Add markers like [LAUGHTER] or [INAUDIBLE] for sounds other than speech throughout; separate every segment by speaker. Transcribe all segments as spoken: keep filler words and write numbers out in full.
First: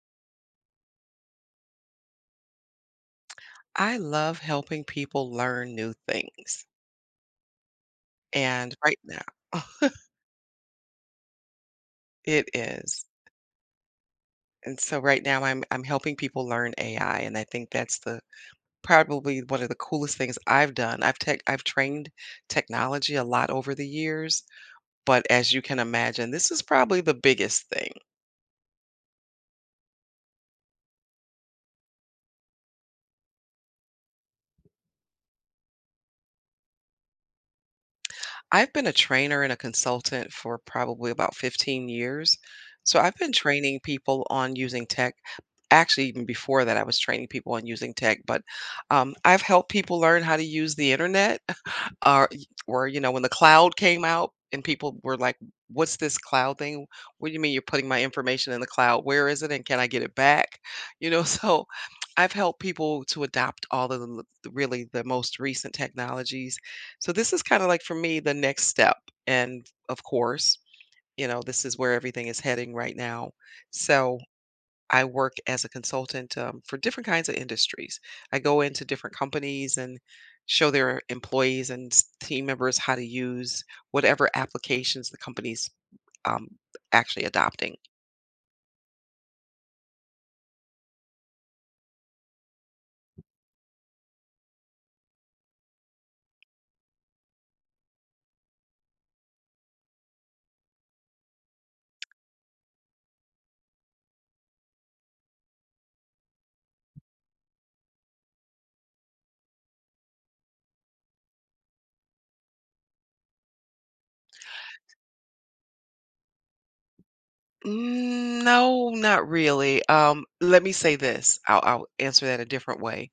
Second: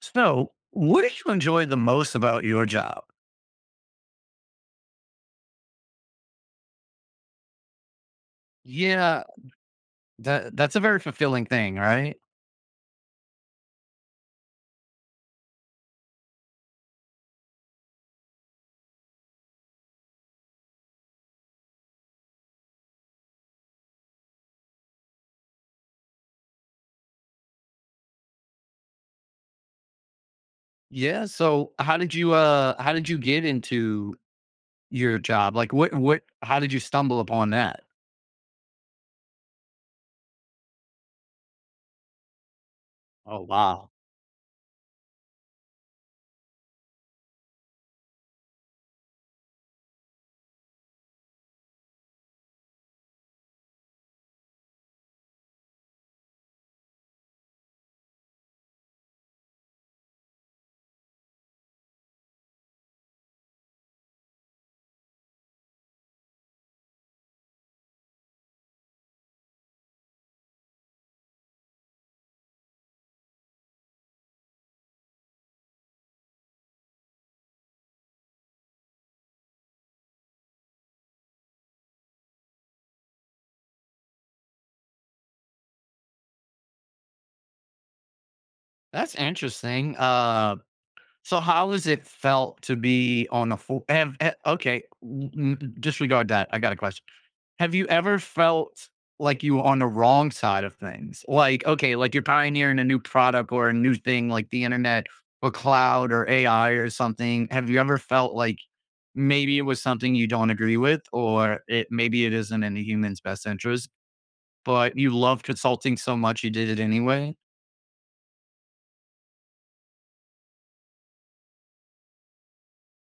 Speaker 1: So, what do you enjoy the most about your job?
Speaker 2: I love helping people learn new things. And right now,
Speaker 1: Yeah,
Speaker 2: [LAUGHS]
Speaker 1: that that's a very fulfilling thing, right?
Speaker 2: it is. And so right now I'm I'm helping people learn A I, and I think that's the probably one of the coolest things I've done. I've tech I've trained technology a lot over the years, but as you can imagine, this is probably the biggest thing.
Speaker 1: Yeah. So how did you uh how did you get into your job? Like what what how did you stumble upon that?
Speaker 2: I've been a trainer and a consultant for probably about fifteen years. So I've been
Speaker 1: Oh
Speaker 2: training
Speaker 1: wow.
Speaker 2: people on using tech. Actually, even before that, I was training people on using tech, but um, I've helped people learn how to use the internet or or, you know, when the cloud came out and people were like, "What's this cloud thing? What do you mean you're putting my information in the cloud? Where is it, and can I get it back?" You know, [LAUGHS] so I've helped people to adopt all of the l- the really the most recent technologies. So this is kinda like, for me, the next step, and, of course, you know, this is where everything is heading right now. So I work as a consultant, um, for different kinds of industries. I go into different companies and show their employees and s- team members how to use whatever applications the company's um, actually adopting.
Speaker 1: That's interesting. Uh so how has it felt to be on a full have, eh, okay, n- disregard that. I got a question. Have you ever felt like you were on the wrong side of things? Like, okay, like you're pioneering a new product or a new thing like the internet or cloud or A I or something. Have you ever felt like maybe it was something you don't agree with or it maybe it isn't in the human's best interest, but you love consulting so much you did it anyway?
Speaker 2: Mm, no, not really. Um, let me say this. I'll, I'll answer that a different way.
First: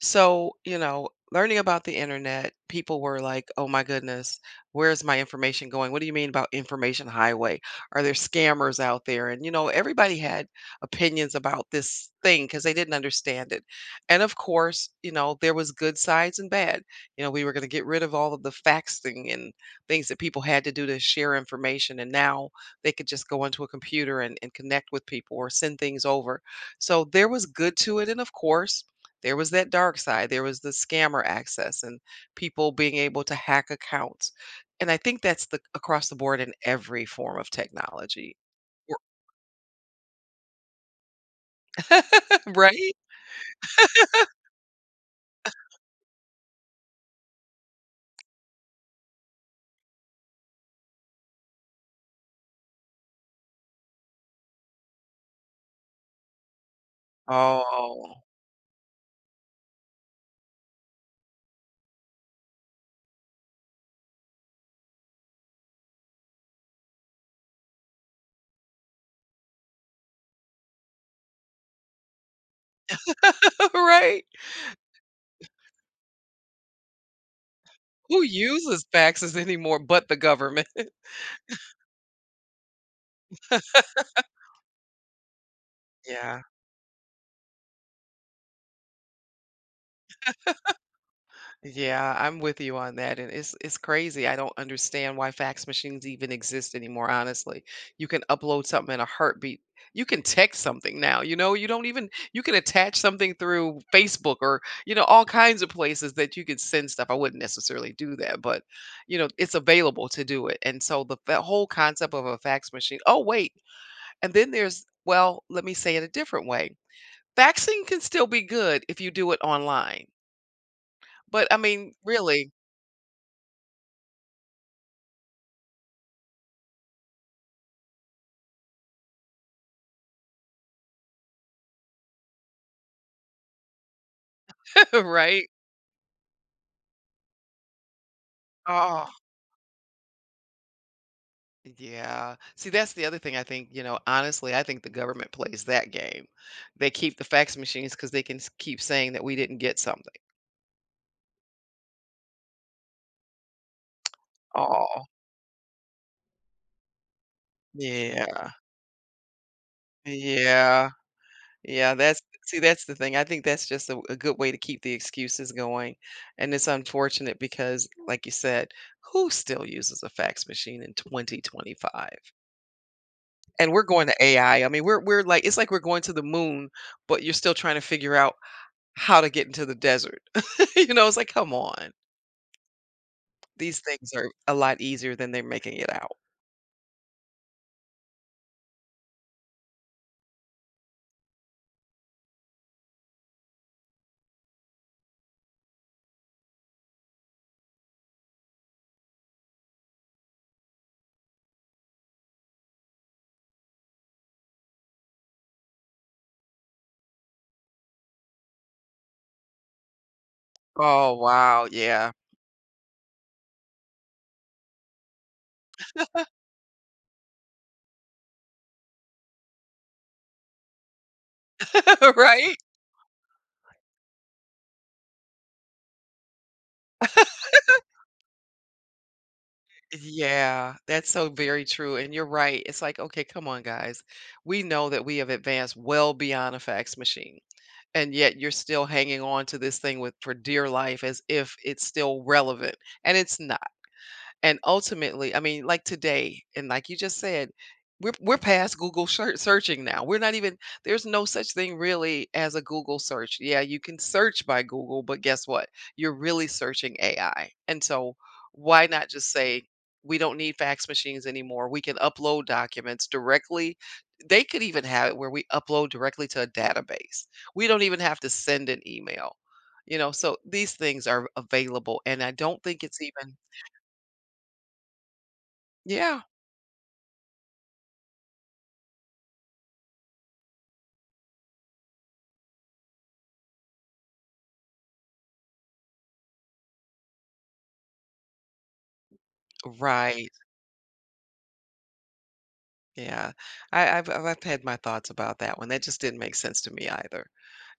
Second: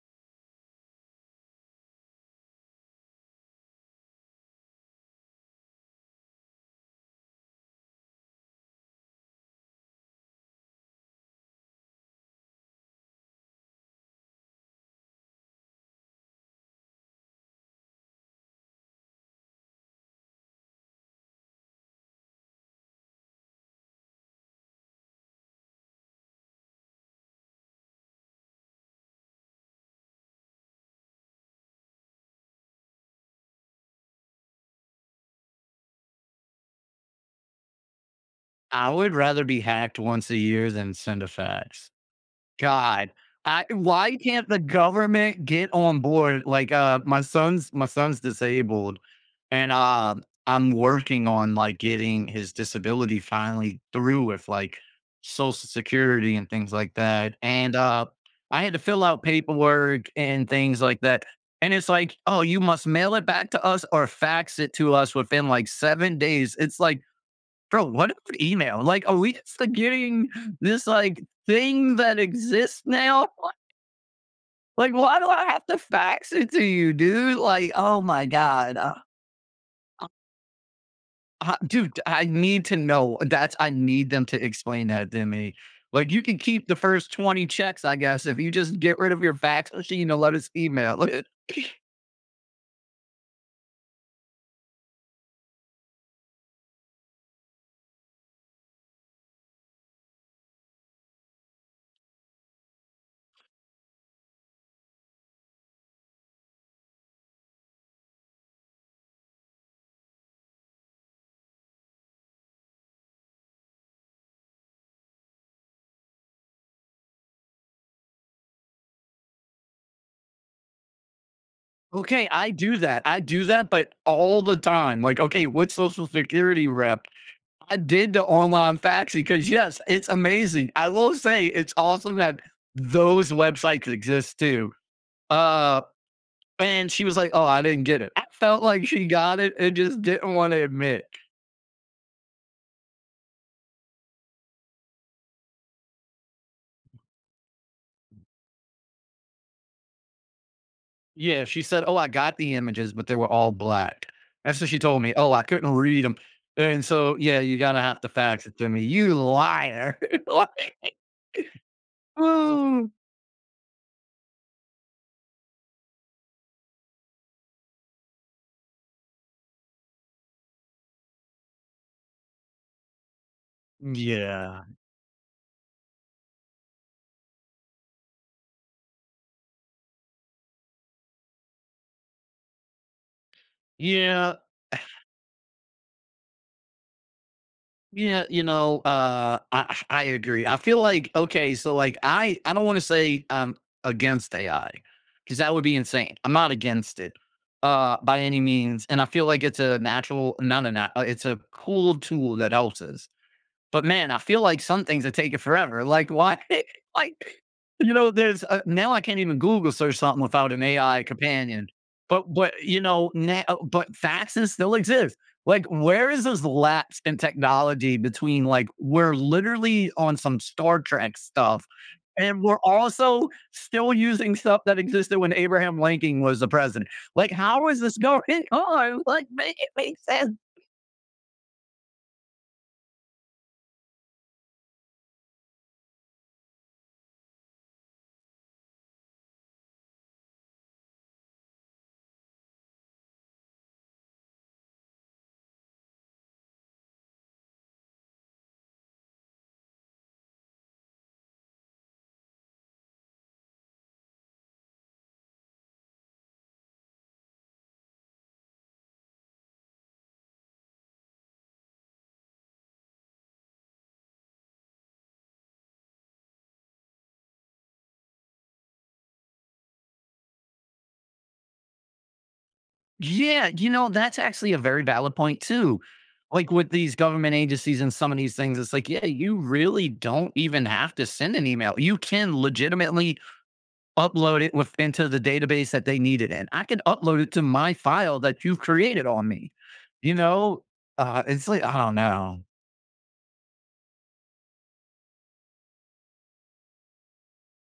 Speaker 2: So, you know, learning about the internet, people were like, "Oh my goodness, where's my information going? What do you mean about information highway? Are there scammers out there?" And you know, everybody had opinions about this thing because they didn't understand it. And of course, you know, there was good sides and bad. You know, we were going to get rid of all of the faxing and things that people had to do to share information, and now they could just go onto a computer and, and connect with people or send things over. So there was good to it. And of course, there was that dark side. There was the scammer access and people being able to hack accounts. And I think that's the across the board in every form of technology. [LAUGHS]
Speaker 1: I would rather be hacked once a year than send a fax.
Speaker 2: Right?
Speaker 1: God, I why can't the government get on board? Like, uh, my son's my son's disabled, and uh, I'm working on like getting his disability finally through with like Social Security and things like that. And uh,
Speaker 2: Oh,
Speaker 1: I had to fill out paperwork and things like that. And it's like, oh, you must mail it back to us or fax it to us within like seven days. It's like, bro, what about email? Like, are we just like, getting this like thing that exists now?
Speaker 2: [LAUGHS] right.
Speaker 1: Like, why do I have to fax it to you, dude? Like, oh
Speaker 2: Who
Speaker 1: my god,
Speaker 2: uses
Speaker 1: uh,
Speaker 2: faxes anymore but the government?
Speaker 1: uh, dude, I need to know. That's I need them to explain that to me. Like, you can
Speaker 2: Yeah.
Speaker 1: keep the first twenty checks, I guess, if you just get rid of your fax machine and let us email it.
Speaker 2: Yeah, I'm with you on that, and it's it's crazy. I don't understand why fax machines even exist anymore, honestly. You can upload something in a heartbeat. You can text something now, you know, you don't even you can attach something through Facebook or, you know, all kinds of places that you could send stuff. I wouldn't necessarily do that, but you know, it's available to do it. And so the, the whole concept of a fax machine. Oh, wait. And then there's, well, let me say it a different way. Faxing can still be good if you do it online. But I mean,
Speaker 1: Okay,
Speaker 2: really,
Speaker 1: I do that. I do that, but all the time. Like, okay, what social security rep I did the online faxing because yes, it's amazing. I will say it's awesome that those websites exist too.
Speaker 2: [LAUGHS] right?
Speaker 1: Uh, and she was like, "Oh, I didn't get it." I felt like she
Speaker 2: Oh,
Speaker 1: got it and just didn't want to admit.
Speaker 2: yeah. See, that's the other thing I think, you know, honestly, I think the government plays that game. They keep the fax machines because they can s- keep saying that we didn't get something.
Speaker 1: Yeah, she said, "Oh, I got the images, but they were all black." That's what she told
Speaker 2: Oh,
Speaker 1: me. Oh, I couldn't read them, and so yeah, you gotta have to
Speaker 2: yeah.
Speaker 1: fax it to me. You liar! [LAUGHS] Like,
Speaker 2: Yeah. Yeah. That's, see, that's
Speaker 1: oh,
Speaker 2: the thing. I think that's just a, a good way to keep the excuses going. And it's unfortunate because, like you said, who still uses a fax machine in twenty twenty-five? And we're going to A I. I
Speaker 1: yeah,
Speaker 2: I mean, we're we're like it's like we're going to the moon, but you're still trying to figure out how to get into the desert. [LAUGHS] You know, it's like, "Come on." These things are
Speaker 1: yeah.
Speaker 2: a lot easier than they're making it out.
Speaker 1: Yeah, you know, uh, I I agree. I feel like okay, so like I I don't want to say I'm against A I because that would be insane. I'm not against it uh by any means, and I feel like it's a natural, not a nat- uh, it's a cool tool that helps us. But man, I feel like some things are taking forever. Like why? [LAUGHS] Like you know, there's uh, now I can't even Google search something without an A I
Speaker 2: Oh, wow,
Speaker 1: companion.
Speaker 2: yeah.
Speaker 1: But but you know, now, oh, but faxes still exist. Like where is this lapse in technology between like we're literally on some Star Trek stuff
Speaker 2: [LAUGHS]
Speaker 1: and
Speaker 2: Right?
Speaker 1: we're also still using stuff that existed when Abraham Lincoln was the president. Like how is this going [LAUGHS] on? Like make it make sense.
Speaker 2: Yeah, that's so very true, and you're right. It's like, "Okay, come on, guys. We know that we have advanced well beyond a fax machine, and yet you're still hanging on to this thing with for dear life as if it's still relevant, and it's not." And ultimately, I mean, like today, and like you just said, we're we're past Google shir- searching now. We're not even There's no such thing really as a Google search. Yeah, you can search by Google, but guess what? You're really searching A I. And so why not just say we don't need fax machines anymore. We can upload documents directly. They could even have it where we upload directly to a database. We don't even have to send an email. You know, so these things are available and I don't think it's even
Speaker 1: Yeah, you know, that's actually a very valid point too.
Speaker 2: yeah.
Speaker 1: Like with these government agencies and some of these things, it's like, yeah, you really don't even have to send an email. You can legitimately upload it with into the database that they need it in. I can upload it to my file that you've created on me. You
Speaker 2: Right,
Speaker 1: know, uh, it's like I don't know.
Speaker 2: yeah. I I've I've I've had my thoughts about that one, that just didn't make sense to me either,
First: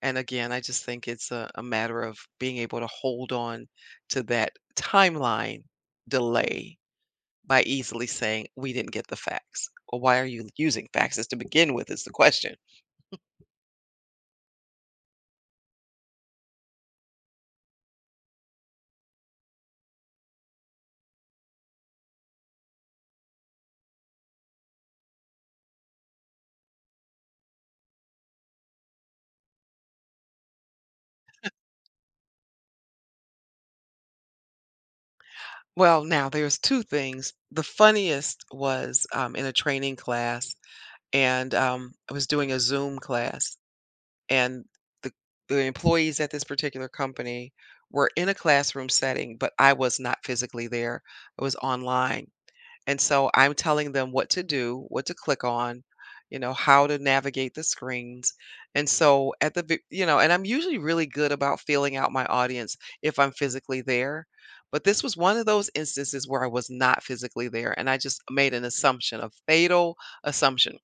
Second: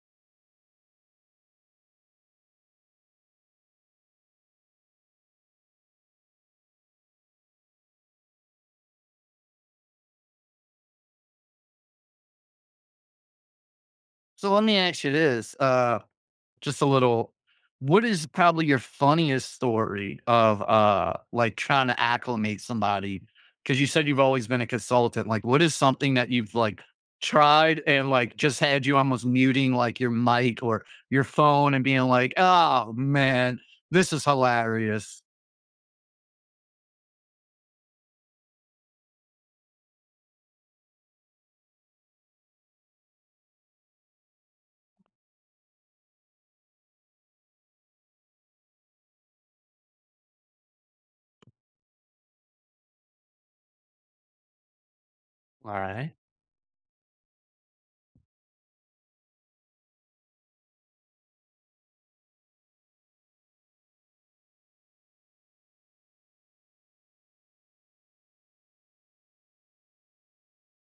Speaker 2: and again, I just think it's a a matter of being able to hold on to that timeline delay by easily saying, "We didn't get the facts." Well, why are you using faxes to begin with is the question.
Speaker 1: So let me ask you this: uh, just a little, what is probably your funniest story of, uh, like, trying to acclimate somebody? Because you said you've always been a consultant, like, what is something that you've, like, tried and, like, just had you almost muting, like, your mic or your phone and being like, "Oh, man, this is hilarious."
Speaker 2: Well, now there's two things. The funniest was, um, in a training class, and, um, I was doing a Zoom class, and the the employees at this particular company were in a classroom setting, but I was not physically there. I was online. And so I'm telling them what to do, what to click on,
Speaker 1: Alright.
Speaker 2: you know, how to navigate the screens. And so at the, ve- you know, and I'm usually really good about feeling out my audience if I'm physically there. But this was one of those instances where I was not physically there. And I just made an assumption, a fatal assumption.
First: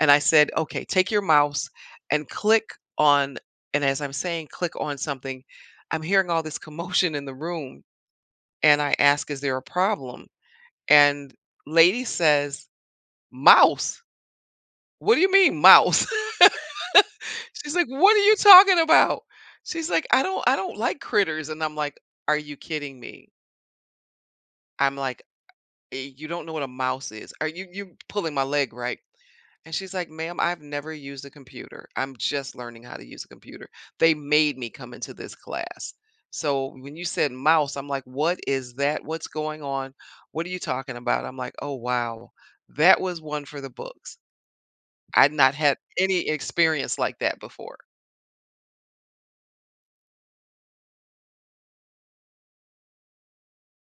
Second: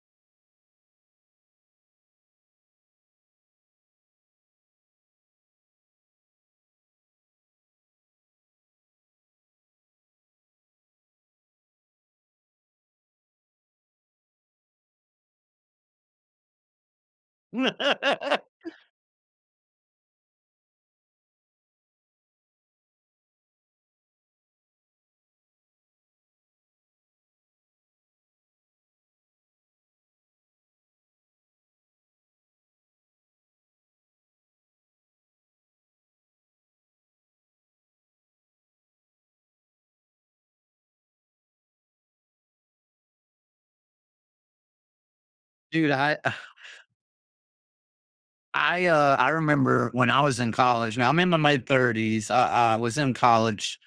Speaker 2: And I said, okay, take your mouse and click on, and as I'm saying, click on something, I'm hearing all this commotion in the room. And I ask, is there a problem? And lady says, "Mouse? What do you mean mouse?" [LAUGHS] She's like, "What are you
Speaker 1: [LAUGHS]
Speaker 2: talking about?" She's like, "I don't I don't like critters." And I'm like, "Are you kidding me?" I'm like, "Eh, "You don't know what a mouse is. Are you you pulling my leg, right?" And she's like, "Ma'am, I've never used a computer. I'm just learning how to use a computer. They made me come into this class." So when you said mouse, I'm like, "What is that? What's going on? What are you talking about?" I'm like, "Oh, wow. That was one for the books. I'd not had
Speaker 1: Dude, I
Speaker 2: any experience like that before."
Speaker 1: I, uh, I remember when I was in college, now I'm in my mid-thirties, I I was in college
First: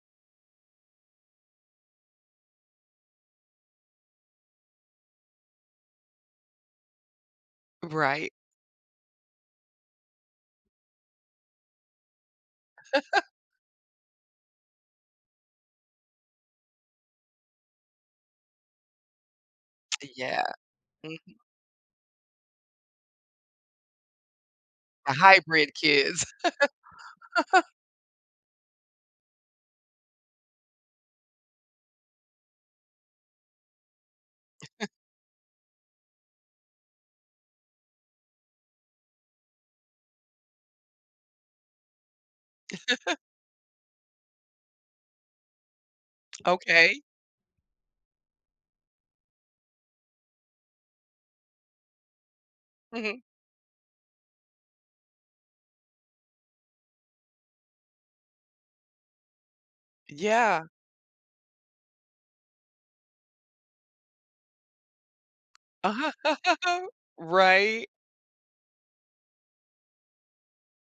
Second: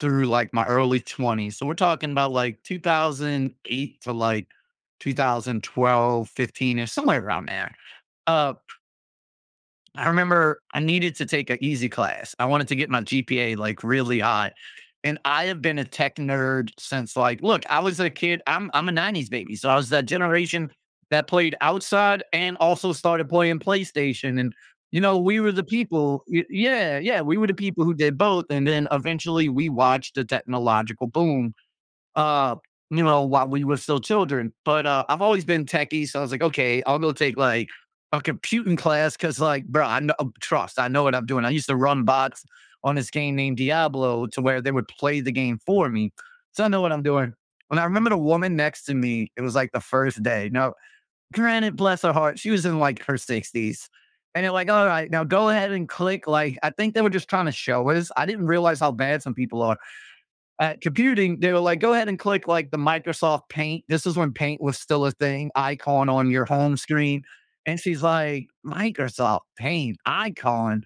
Speaker 1: through like my early twenties. So we're talking about like two thousand eight to like two thousand twelve, fifteen or somewhere around there.
Speaker 2: Right?
Speaker 1: Uh, I remember I needed to take an easy class. I wanted to get my G P A like really high. And I have been a tech nerd since like, look, I was a kid. I'm I'm a nineties baby. So I was that
Speaker 2: Yeah.
Speaker 1: generation
Speaker 2: Mhm.
Speaker 1: that played outside and also started playing PlayStation. And you
Speaker 2: The
Speaker 1: know, we were the
Speaker 2: hybrid kids.
Speaker 1: people. y- Yeah, yeah, we were the people who did both. And then eventually we watched the technological boom, uh, you know, while we were still children. But uh, I've always been techie, so I was like, okay, I'll go take like a computing class because, like, bro, I know, trust. I know what I'm doing. I used to run bots on this game named Diablo to where they would play the game for me,
Speaker 2: [LAUGHS]
Speaker 1: so I know what
Speaker 2: Okay.
Speaker 1: I'm doing. And I remember the woman next to me. It was like the first day. Now, granted, bless her heart, she was in like her
Speaker 2: Mhm.
Speaker 1: sixties. And they're like, all right, now go ahead and click. Like, I think they were just trying to show us. I didn't realize how bad some people are
Speaker 2: Yeah.
Speaker 1: at computing. They were like, go ahead and click like the Microsoft Paint, this is when Paint was still a thing, icon
Speaker 2: [LAUGHS]
Speaker 1: on your home screen. And
Speaker 2: Right.
Speaker 1: she's like, Microsoft Paint icon.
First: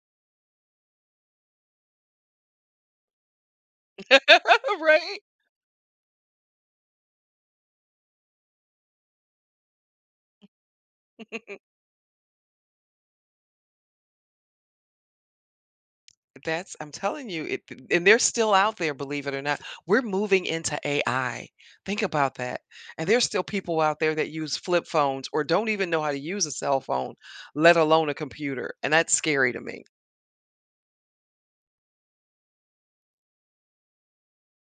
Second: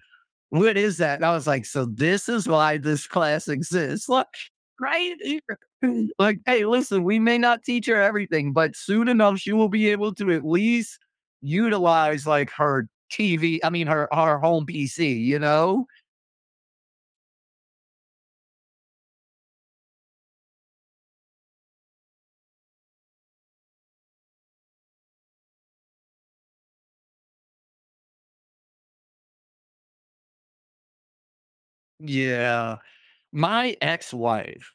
Speaker 1: What is that? And I was like, so this is why this class exists. Look,
Speaker 2: [LAUGHS]
Speaker 1: right?
Speaker 2: Right.
Speaker 1: [LAUGHS] Here. Like, hey, listen, we may not teach her everything, but soon enough, she will be able to at least utilize like her T V, I mean, her, her home P C, you know?
Speaker 2: That's I'm telling you, it and they're still out there, believe it or not. We're moving into A I. Think about that. And there's still people out there that use flip phones or don't even know how to use a cell phone, let alone a computer. And that's scary to me.
Speaker 1: Yeah. My ex wife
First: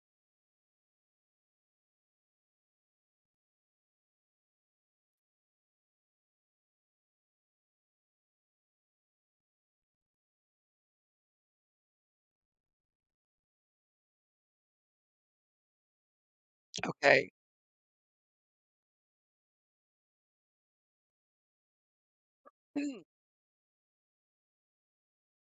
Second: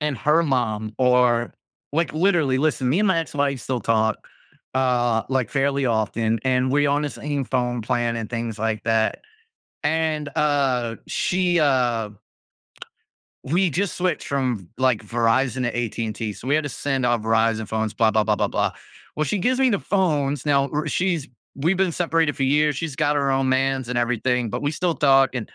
Speaker 1: and her mom are like, literally, listen, me and my ex-wife still talk uh like fairly often, and we're on the same phone plan and things like that. And uh she uh we just switched from like Verizon to AT&T, so we had to send our
Speaker 2: Okay.
Speaker 1: Verizon phones, blah blah blah blah blah. Well, she gives me the phones now. R- she's We've been separated for years. She's
Speaker 2: Mm.
Speaker 1: got her own mans and everything, but we still talk. And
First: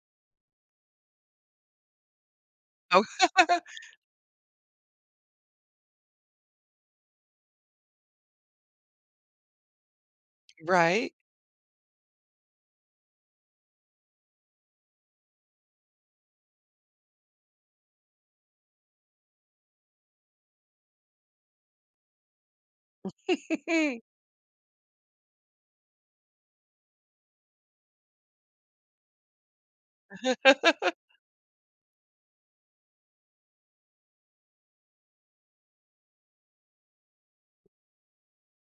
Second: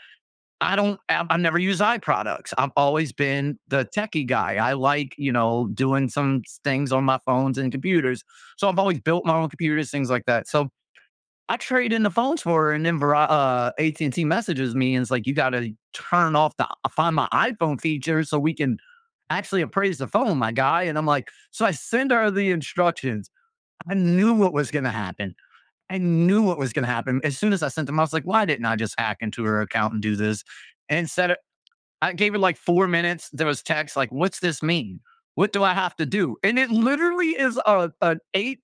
Speaker 1: I don't I've I've never used eye products. I've
Speaker 2: Oh,
Speaker 1: always been
Speaker 2: [LAUGHS]
Speaker 1: the techie guy. I like, you know, doing some things on my phones and computers. So I've always built my own computers, things like that. So
Speaker 2: right.
Speaker 1: I trade in the phones for her, and then Veri- uh, A T and T messages me and it's like, you got to turn off the uh, Find My iPhone feature so we can actually appraise the phone, my guy. And I'm like, so I send her the instructions. I
Speaker 2: [LAUGHS]
Speaker 1: knew what was going to happen. I knew what was going to happen. As soon as I sent them, I was like, why didn't I just hack into her account and do this? And set I gave it like four minutes. There was text like, "What's this mean? What do I have to do?" And it literally is a an eight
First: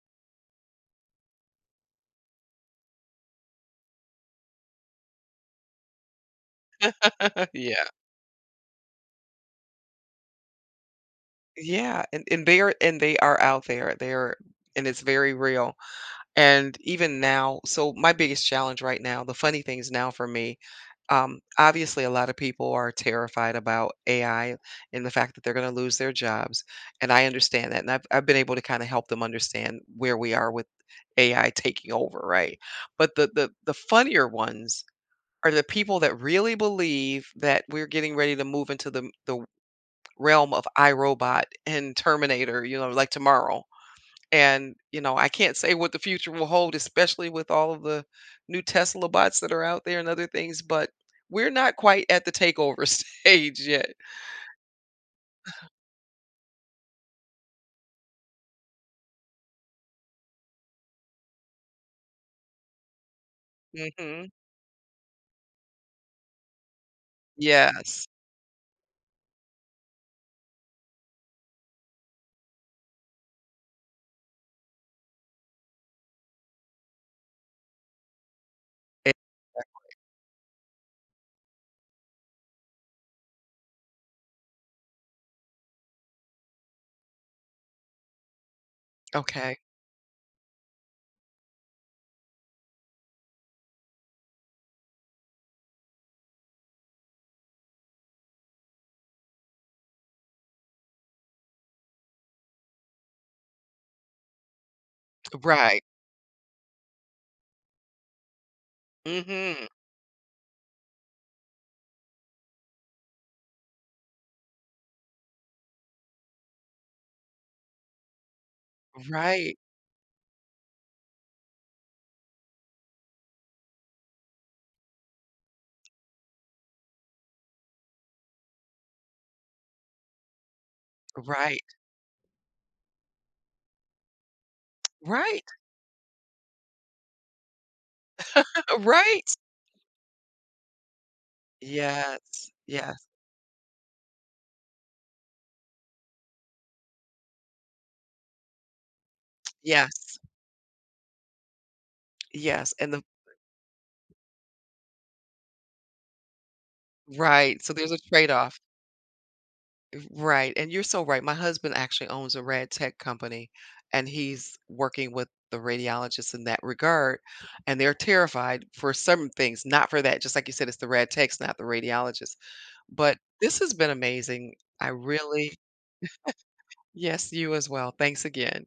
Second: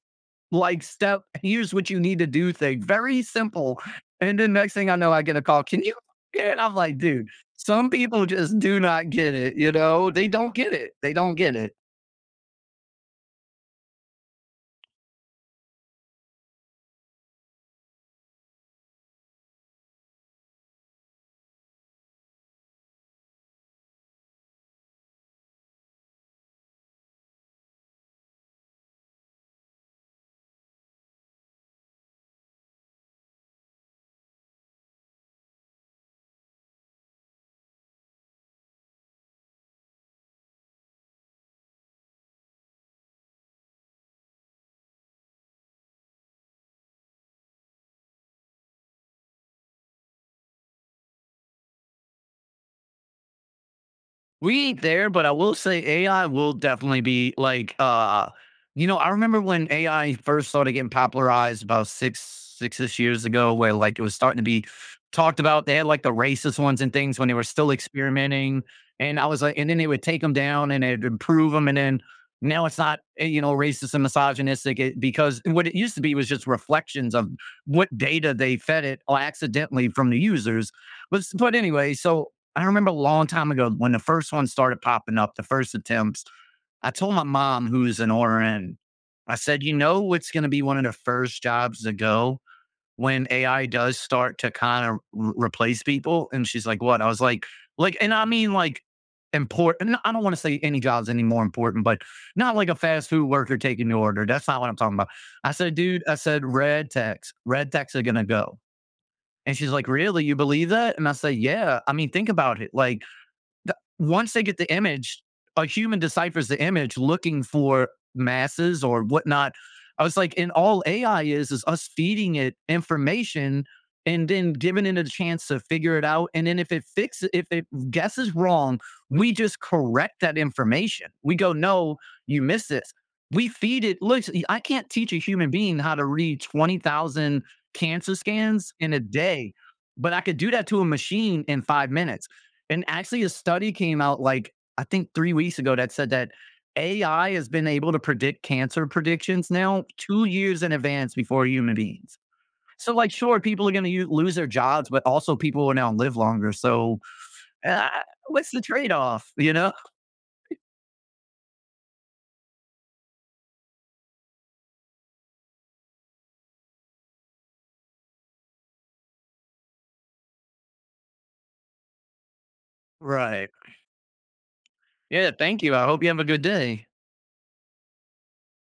Speaker 1: like step, here's what you need to do thing. Very simple. And then next thing I know, I get a call. Can you? [LAUGHS] And I'm like, dude,
Speaker 2: Yeah.
Speaker 1: some people just do not get it. You know, they don't get it. They don't get it.
Speaker 2: Yeah. And and they are and they are out there. They're And it's very real. And even now, so my biggest challenge right now, the funny things now for me, Um, obviously, a lot of people are terrified about A I and the fact that they're going to lose their jobs. And I understand that. And I've, I've been able to kind of help them understand where we are with A I taking over, right? But the, the, the funnier ones are the people that really believe that we're getting ready to move into the, the realm of iRobot and Terminator, you know, like tomorrow and, you know, I can't say what the future will hold, especially with all of the new Tesla bots that are out there and other things, but we're not quite at the takeover [LAUGHS] stage yet.
Speaker 1: We ain't there, but I will say A I will definitely be like, uh, you know, I remember when A I first started getting popularized about six, six-ish years ago, where like it was
Speaker 2: Mhm.
Speaker 1: starting to be talked about. They had like the racist ones and things when they were still
Speaker 2: Yes.
Speaker 1: experimenting. And I was like, and then they would take them down and they'd improve them. And then now it's not, eh, you know, racist and misogynistic it, because what it used to be was just reflections of what data they fed it
Speaker 2: E.
Speaker 1: accidentally from the users. But, s- but anyway, so I remember a long time ago when the first one started popping up, the first attempts. I told my mom, who's an R N, I
Speaker 2: Okay.
Speaker 1: said, you know, it's going to be one of the first jobs to go when A I does start to kind of re- replace people. And she's like, what? I was like, like, and I mean, like, important. I don't want to say any job's any more important, but not like a fast food worker taking the order. That's not what I'm talking about. I said,
Speaker 2: Right.
Speaker 1: dude, I said, red techs, red techs are going to go. And
Speaker 2: Mhm.
Speaker 1: she's like, really? You believe that? And I said, yeah. I mean, think about it. Like, once they get the image, a human deciphers the image looking for masses or whatnot.
Speaker 2: Right.
Speaker 1: I was like, and all A I is is us feeding it information and then giving it a chance to figure it out. And then if it fixes, if it guesses wrong, we just correct that information. We go,
Speaker 2: Right.
Speaker 1: no, you missed this. We feed it. Look, I can't teach a
Speaker 2: Right.
Speaker 1: human being how to read twenty thousand cancer scans
Speaker 2: [LAUGHS]
Speaker 1: in a
Speaker 2: Right.
Speaker 1: day, but I could do that to a machine in five minutes.
Speaker 2: Yes.
Speaker 1: And
Speaker 2: Yes.
Speaker 1: actually, a study came out like I think three weeks ago that said that A I has been able to predict cancer predictions now
Speaker 2: Yes.
Speaker 1: two years in advance before human beings.
Speaker 2: Yes. And
Speaker 1: So,
Speaker 2: the
Speaker 1: like, sure, people are going to lose their jobs, but also people will now live longer. So,
Speaker 2: right. So
Speaker 1: uh,
Speaker 2: there's a
Speaker 1: what's
Speaker 2: trade-off.
Speaker 1: the trade-off, you know?
Speaker 2: Right, and you're so right. My husband actually owns a rad tech company, and he's working with the radiologists in that regard, and they're terrified for some things, not for that. Just like you said, it's the rad techs, not the radiologists. But
Speaker 1: Right.
Speaker 2: this has been amazing. I
Speaker 1: Yeah,
Speaker 2: really,
Speaker 1: thank you. I hope you have a good day.
Speaker 2: yes, you as well. Thanks again.